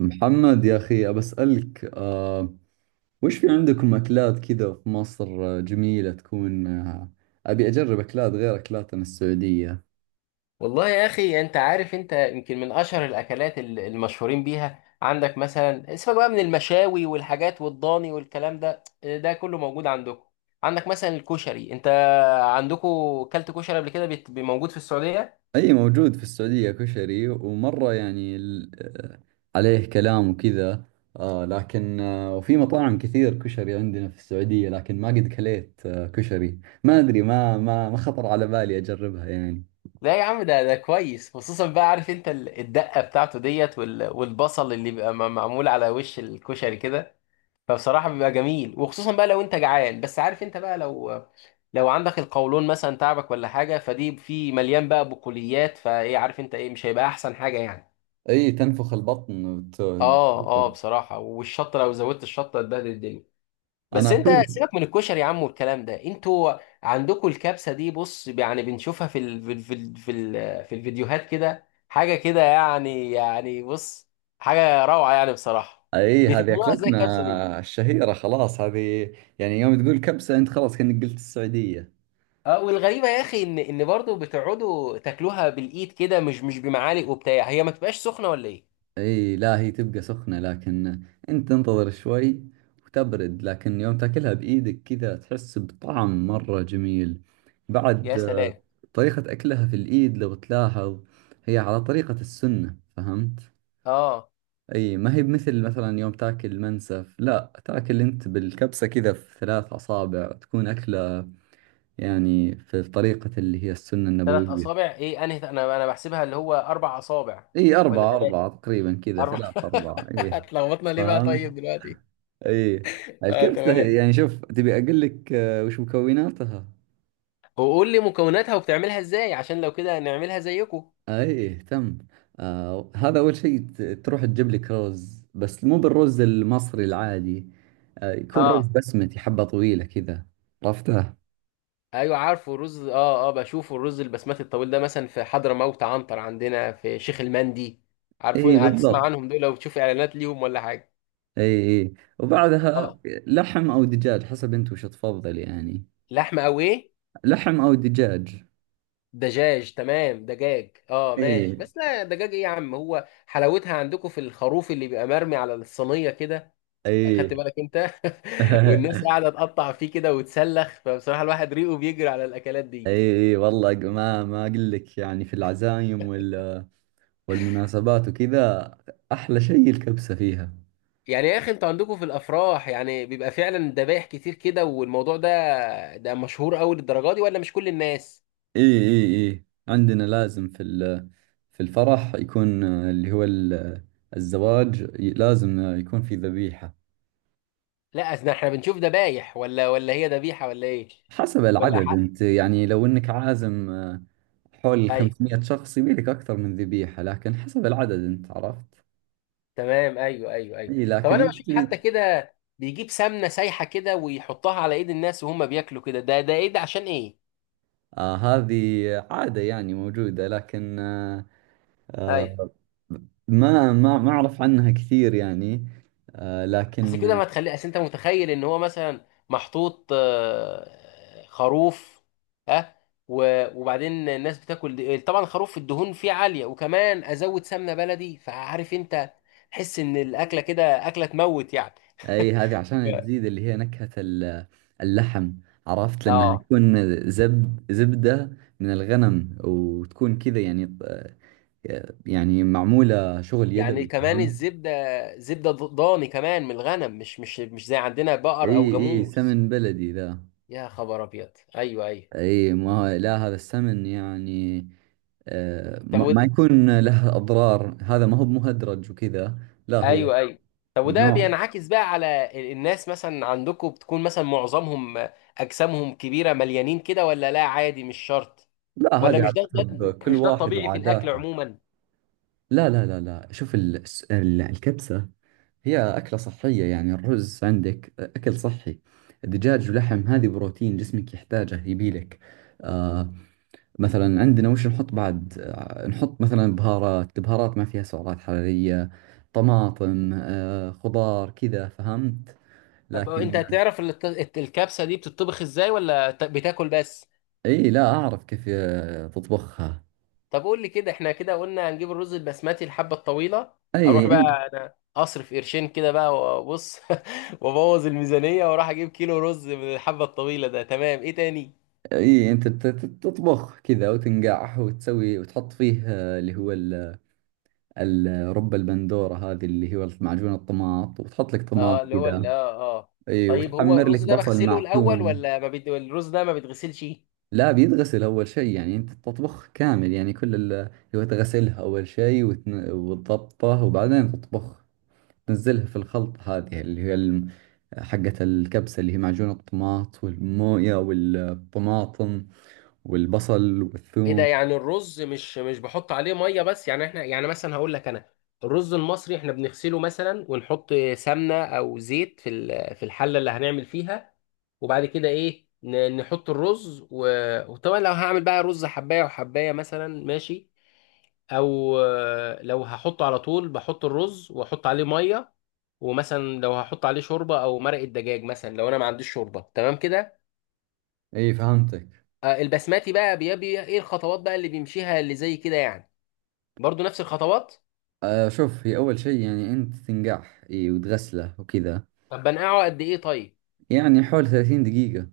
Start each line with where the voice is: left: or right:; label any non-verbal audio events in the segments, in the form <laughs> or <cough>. right: محمد يا أخي أبسألك وش في عندكم أكلات كذا في مصر؟ آه، جميلة تكون أبي أجرب أكلات غير أكلاتنا السعودية.
left: والله يا اخي، انت عارف. انت يمكن من اشهر الاكلات المشهورين بيها عندك. مثلا سيبك بقى من المشاوي والحاجات والضاني والكلام ده كله موجود عندكم. عندك مثلا الكشري، انت عندكم كلت كشري قبل كده؟ موجود في السعوديه.
right: أي، موجود في السعودية كشري، ومرة يعني آه، عليه كلام وكذا. آه لكن وفي مطاعم كثير كشري عندنا في السعودية، لكن ما قد كليت كشري، ما أدري، ما خطر على بالي أجربها يعني.
left: لا يا عم، ده كويس، خصوصا بقى. عارف انت الدقه بتاعته ديت والبصل اللي بيبقى معمول على وش الكشري كده؟ فبصراحة بيبقى جميل، وخصوصا بقى لو انت جعان. بس عارف انت بقى، لو عندك القولون مثلا تعبك ولا حاجة، فدي في مليان بقى بقوليات فايه، عارف انت ايه؟ مش هيبقى احسن حاجة يعني.
right: أي تنفخ البطن
left: اه، اه، بصراحة. والشطة، لو زودت الشطة هتبهدل الدنيا.
right: أنا
left: بس انت
right: أشوف.
left: سيبك من الكشري يا عم، والكلام ده. انتوا عندكم الكبسة دي، بص يعني بنشوفها في الفيديوهات كده، حاجة كده يعني بص، حاجة روعة يعني بصراحة.
right: اي، هذه
left: بتعملوها ازاي الكبسة دي؟
right: اكلتنا الشهيرة، خلاص هذه. يعني يوم تقول كبسة انت خلاص كأنك قلت السعودية.
left: اه، والغريبه يا اخي، ان برضه بتقعدوا تاكلوها بالايد كده، مش بمعالق وبتاع. هي ما تبقاش سخنه ولا ايه؟
right: اي، لا هي تبقى سخنة، لكن انت تنتظر شوي وتبرد، لكن يوم تاكلها بايدك كذا تحس بطعم مرة جميل بعد
left: يا سلام.
right: طريقة اكلها في الايد لو تلاحظ، هي على طريقة السنة، فهمت؟
left: اه.
right: اي، ما هي بمثل، مثلا يوم تاكل منسف، لا تاكل انت بالكبسة كذا، في ثلاث اصابع تكون اكلة، يعني في طريقة اللي هي السنة
left: ثلاث
right: النبوية.
left: اصابع ايه، انا بحسبها اللي هو اربع اصابع.
right: اي
left: ولا
right: أربعة أربعة
left: ثلاثه،
right: تقريبا، كذا
left: اربع
right: ثلاثة
left: <laughs>
right: أربعة، اي.
left: اتلخبطنا ليه بقى طيب
right: فاهم.
left: دلوقتي.
right: اي
left: اه،
right: الكبسة
left: تمام.
right: يعني شوف، تبي أقول لك وش مكوناتها؟
left: وقول لي مكوناتها وبتعملها ازاي، عشان لو كده نعملها زيكم.
right: اي تم. آه، هذا أول شيء تروح تجيب لك رز، بس مو بالرز المصري العادي، آه يكون رز
left: اه،
right: بسمتي، حبة طويلة كذا، عرفتها؟
left: ايوه عارفه الرز. اه، اه، بشوفه الرز البسمتي الطويل ده، مثلا في حضرموت عنتر، عندنا في شيخ المندي، عارفون؟
right: اي
left: هتسمع
right: بالضبط.
left: عنهم دول لو بتشوف اعلانات ليهم ولا حاجه.
right: اي اي، وبعدها
left: اه.
right: لحم أو دجاج، حسب أنت وش تفضل يعني.
left: لحمه او ايه؟
right: لحم أو دجاج.
left: دجاج تمام، دجاج اه ماشي.
right: ايه.
left: بس لا، دجاج ايه يا عم؟ هو حلاوتها عندكم في الخروف اللي بيبقى مرمي على الصينيه كده.
right: اي.
left: اخدت بالك انت؟ <laughs>
right: <laughs>
left: والناس
right: اي،
left: قاعده تقطع فيه كده وتسلخ، فبصراحه الواحد ريقه بيجري على الاكلات دي.
right: اي والله، ما اقول لك، يعني في العزايم والمناسبات وكذا، احلى شيء الكبسة فيها.
left: يعني يا اخي، انتوا عندكم في الافراح يعني بيبقى فعلا ذبايح كتير كده، والموضوع ده، ده مشهور قوي للدرجه دي ولا مش كل الناس؟
right: اي اي اي، عندنا لازم في الفرح يكون اللي هو الزواج، لازم يكون في ذبيحة.
left: لا، اصل احنا بنشوف ذبايح، ولا هي ذبيحه ولا ايه.
right: حسب
left: ولا
right: العدد
left: حق.
right: انت، يعني لو انك عازم حول
left: ايوه،
right: 500 شخص يبي لك اكثر من ذبيحة، لكن حسب العدد انت، عرفت؟
left: تمام، ايوه، ايوه، ايوه.
right: اي
left: طب
right: لكن
left: انا بشوف
right: انت.
left: حتى كده، بيجيب سمنه سايحه كده ويحطها على ايد الناس وهم بياكلوا كده، ده ايه، ده عشان ايه؟
right: آه، هذه عادة يعني موجودة، لكن
left: ايوه،
right: آه، ما أعرف عنها كثير يعني،
left: اصل
right: لكن
left: كده ما تخلي. اصل انت متخيل ان هو مثلا محطوط خروف، ها، وبعدين الناس بتاكل دي. طبعا خروف الدهون فيه عاليه، وكمان ازود سمنه بلدي، فعارف انت، تحس ان الاكله كده اكله تموت يعني.
right: أي، هذه عشان
left: ف-
right: تزيد اللي هي نكهة اللحم، عرفت؟ لأنها
left: اه
right: تكون زبدة من الغنم، وتكون كذا يعني يعني معمولة شغل
left: يعني
right: يدوي،
left: كمان
right: فهمت؟
left: الزبدة، زبدة ضاني كمان من الغنم، مش زي عندنا
right: إي
left: بقر أو
right: إي،
left: جاموس.
right: سمن بلدي ذا.
left: يا خبر أبيض. أيوه، أيوه.
right: اي ما هو، لا، هذا السمن يعني
left: طب
right: ما
left: وده.
right: يكون له اضرار، هذا ما هو مهدرج وكذا. لا هو
left: أيوه، أيوه. طب وده
right: ممنوع.
left: بينعكس بقى على الناس مثلا عندكم، بتكون مثلا معظمهم أجسامهم كبيرة مليانين كده، ولا لا عادي مش شرط؟
right: لا،
left: ولا
right: هذه
left: مش
right: على
left: ده
right: حسب كل
left: مش ده
right: واحد
left: الطبيعي في الأكل
right: وعاداته.
left: عموما.
right: لا، لا، لا، لا، شوف الكبسة هي أكلة صحية، يعني الرز عندك أكل صحي، الدجاج ولحم هذه بروتين جسمك يحتاجه يبيلك. آه، مثلا عندنا وش نحط، بعد نحط مثلا بهارات، بهارات ما فيها سعرات حرارية، طماطم خضار كذا، فهمت؟
left: طب أنت
right: لكن.
left: تعرف الكبسة دي بتطبخ إزاي، ولا بتاكل بس؟
right: اي لا اعرف كيف تطبخها.
left: طب قول لي كده، احنا كده قلنا هنجيب الرز البسمتي الحبة الطويلة، اروح
right: اي انت.
left: بقى انا اصرف قرشين كده بقى وابص <laughs> وابوظ الميزانية، واروح اجيب كيلو رز من الحبة الطويلة ده، تمام. ايه تاني؟
right: اي انت تطبخ كذا وتنقعه وتسوي وتحط فيه اللي هو رب البندورة، هذه اللي هو معجون الطماط، وتحط لك طماط
left: اه، اللي هو
right: كذا.
left: اه،
right: اي
left: طيب هو
right: وتحمر لك
left: الرز ده
right: بصل
left: بغسله الاول
right: معثوم.
left: ولا ما بيت... الرز ده ما بيتغسلش؟
right: لا بيتغسل أول شيء، يعني أنت تطبخ كامل، يعني كل ال هو تغسلها أول شيء وتضبطه وبعدين تطبخ، تنزلها في الخلط هذه اللي هي حقة الكبسة اللي هي معجون الطماط والموية والطماطم والبصل
left: ايه ده
right: والثوم.
left: يعني، الرز مش بحط عليه ميه بس يعني؟ احنا يعني مثلا هقول لك انا، الرز المصري احنا بنغسله مثلا ونحط سمنه او زيت في الحله اللي هنعمل فيها، وبعد كده ايه، نحط الرز، وطبعا لو هعمل بقى رز حبايه وحبايه مثلا ماشي، او لو هحطه على طول بحط الرز واحط عليه ميه، ومثلا لو هحط عليه شوربه او مرقه دجاج مثلا، لو انا ما عنديش شوربه، تمام كده.
right: اي فهمتك.
left: البسماتي بقى بيبي ايه الخطوات بقى اللي بيمشيها اللي زي كده يعني، برضو نفس الخطوات؟
right: آه شوف، هي أول شيء يعني أنت تنقعه، اي، وتغسله وكذا،
left: طب بنقعه قد ايه طيب؟
right: يعني حول 30 دقيقة.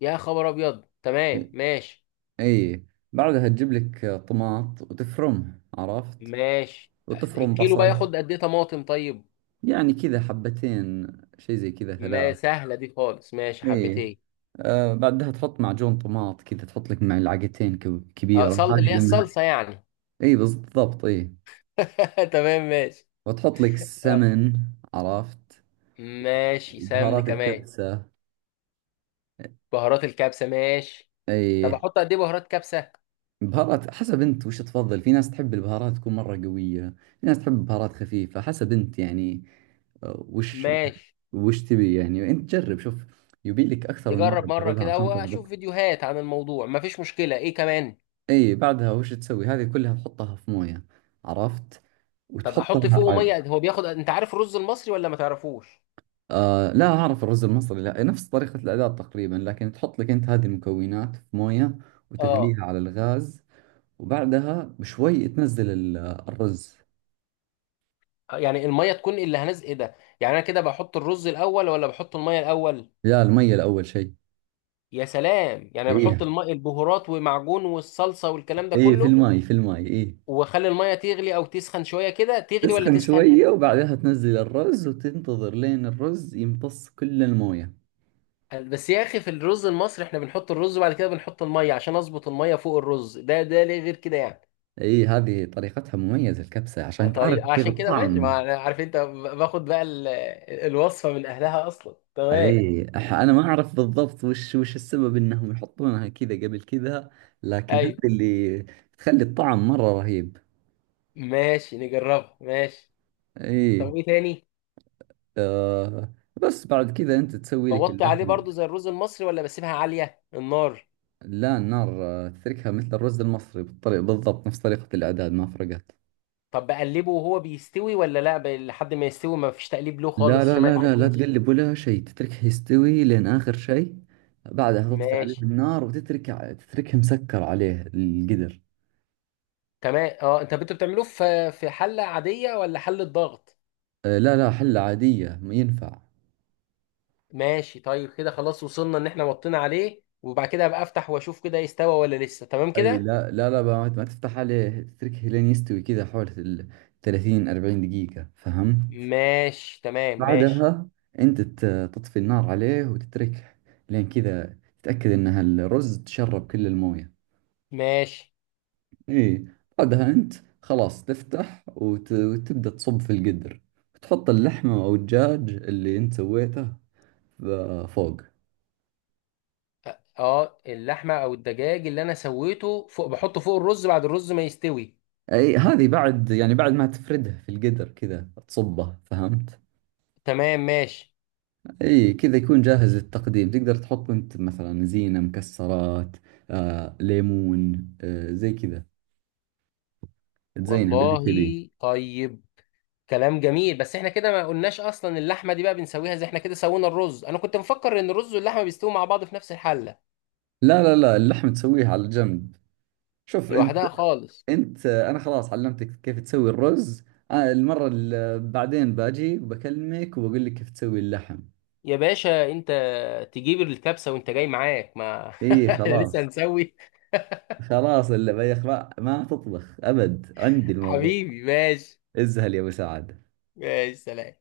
left: يا خبر ابيض، تمام ماشي.
right: اي بعدها تجيب لك طماط وتفرمه، عرفت؟
left: ماشي.
right: وتفرم
left: الكيلو بقى
right: بصل.
left: ياخد قد ايه طماطم طيب؟
right: يعني كذا حبتين، شيء زي كذا،
left: ما
right: ثلاث.
left: سهله دي خالص، ماشي
right: اي.
left: حبتين.
right: آه بعدها تحط معجون طماط كذا، تحط لك معلقتين
left: اه،
right: كبيرة،
left: اللي
right: هذه
left: هي
right: لأنها.
left: الصلصه يعني؟
right: اي بالضبط، اي.
left: <laughs> تمام ماشي.
right: وتحط لك
left: اه،
right: سمن، عرفت؟
left: ماشي سمن
right: بهارات
left: كمان.
right: الكبسة.
left: بهارات الكبسه، ماشي. طب
right: اي
left: احط قد ايه بهارات كبسه؟
right: بهارات، حسب انت وش تفضل، في ناس تحب البهارات تكون مرة قوية، في ناس تحب بهارات خفيفة، حسب انت يعني آه، وش
left: ماشي،
right: وش تبي يعني، انت جرب شوف، يبي لك اكثر من مرة
left: نجرب مره
right: تجربها
left: كده
right: عشان
left: او اشوف
right: تضبط.
left: فيديوهات عن الموضوع، مفيش مشكله. ايه كمان؟
right: اي بعدها وش تسوي، هذه كلها تحطها في مويه، عرفت؟
left: طب احط
right: وتحطها <laughs>
left: فوقه
right: على.
left: ميه هو بياخد، انت عارف الرز المصري ولا ما تعرفوش؟
right: آه لا اعرف الرز المصري، لا نفس طريقة الاعداد تقريبا، لكن تحط لك انت هذه المكونات في مويه،
left: اه.
right: وتغليها على الغاز، وبعدها بشوي تنزل الرز.
left: يعني الميه تكون اللي هنزل ايه ده يعني، انا كده بحط الرز الاول ولا بحط الميه الاول؟
right: لا، المية الاول شيء.
left: يا سلام. يعني
right: اي
left: أنا بحط الميه، البهارات ومعجون والصلصه والكلام ده
right: اي، في
left: كله،
right: الماي في الماي، اي.
left: واخلي الميه تغلي او تسخن شويه كده؟ تغلي ولا
right: تسخن
left: تسخن؟
right: شوية وبعدها تنزل الرز وتنتظر لين الرز يمتص كل المويه.
left: بس يا اخي في الرز المصري احنا بنحط الرز وبعد كده بنحط الميه عشان اظبط الميه فوق الرز، ده، ده ليه غير كده يعني؟
right: اي هذه طريقتها مميزة الكبسة
left: اه،
right: عشان تعرف
left: طيب
right: كيف
left: عشان كده ماشي،
right: الطعم.
left: ما أنا عارف انت باخد بقى الوصفه من اهلها اصلا، تمام.
right: اي انا ما اعرف بالضبط، وش السبب انهم يحطونها كذا قبل كذا، لكن هذه
left: ايوه
right: اللي تخلي الطعم مرة رهيب.
left: ماشي، نجربها ماشي.
right: اي.
left: طب ايه تاني؟
right: آه بس بعد كذا انت تسوي لك
left: بوطي عليه
right: اللحمة.
left: برضو زي الرز المصري، ولا بسيبها عالية النار؟
right: لا، النار تتركها مثل الرز المصري بالطريقة بالضبط، نفس طريقة الاعداد ما فرقت.
left: طب بقلبه وهو بيستوي ولا لا، لحد ما يستوي ما فيش تقليب له
right: لا،
left: خالص
right: لا،
left: عشان ما
right: لا، لا، لا
left: يتعجنش؟
right: تقلب ولا شيء، تتركه يستوي لين آخر شيء، بعدها تطفي عليه
left: ماشي
right: النار وتترك، تتركه مسكر عليه القدر.
left: تمام. اه، انت انتوا بتعملوه في حلة عادية ولا حلة ضغط؟
right: آه، لا لا، حلة عادية ينفع.
left: ماشي طيب، كده خلاص وصلنا ان احنا وطينا عليه، وبعد كده ابقى افتح واشوف كده يستوى ولا لسه، تمام
right: اي
left: كده؟
right: لا، لا، لا بقى، ما تفتح عليه، تتركه لين يستوي كذا، حوالي ال 30 40 دقيقة، فهم؟
left: ماشي، تمام ماشي.
right: بعدها انت تطفي النار عليه وتتركه لين كذا، تتأكد ان الرز تشرب كل الموية.
left: ماشي.
right: اي بعدها انت خلاص تفتح وتبدأ تصب في القدر، وتحط اللحمة او الدجاج اللي انت سويته فوق.
left: اه. اللحمة او الدجاج اللي انا سويته فوق بحطه فوق الرز بعد الرز ما يستوي؟
right: اي هذه بعد، يعني بعد ما تفردها في القدر كذا تصبه، فهمت؟
left: تمام ماشي.
right: اي كذا يكون جاهز للتقديم، تقدر تحط انت مثلا زينة مكسرات ليمون زي كذا، تزينه باللي
left: والله.
right: تبيه.
left: طيب. كلام جميل، بس احنا كده ما قلناش اصلا اللحمه دي بقى بنسويها زي احنا كده سوينا الرز. انا كنت مفكر ان الرز واللحمه بيستووا مع بعض في نفس الحله.
right: لا لا لا، اللحم تسويه على جنب، شوف انت،
left: لوحدها خالص؟
right: انت انا خلاص علمتك كيف تسوي الرز، المرة اللي بعدين باجي بكلمك وبقول لك كيف تسوي اللحم.
left: يا باشا انت تجيب الكبسه وانت جاي معاك، ما <laughs>
right: اي
left: احنا لسه
right: خلاص،
left: هنسوي.
right: خلاص، اللي بيخ ما تطبخ ابد عندي الموضوع.
left: حبيبي ماشي.
right: ازهل يا ابو سعد.
left: ماشي، سلام.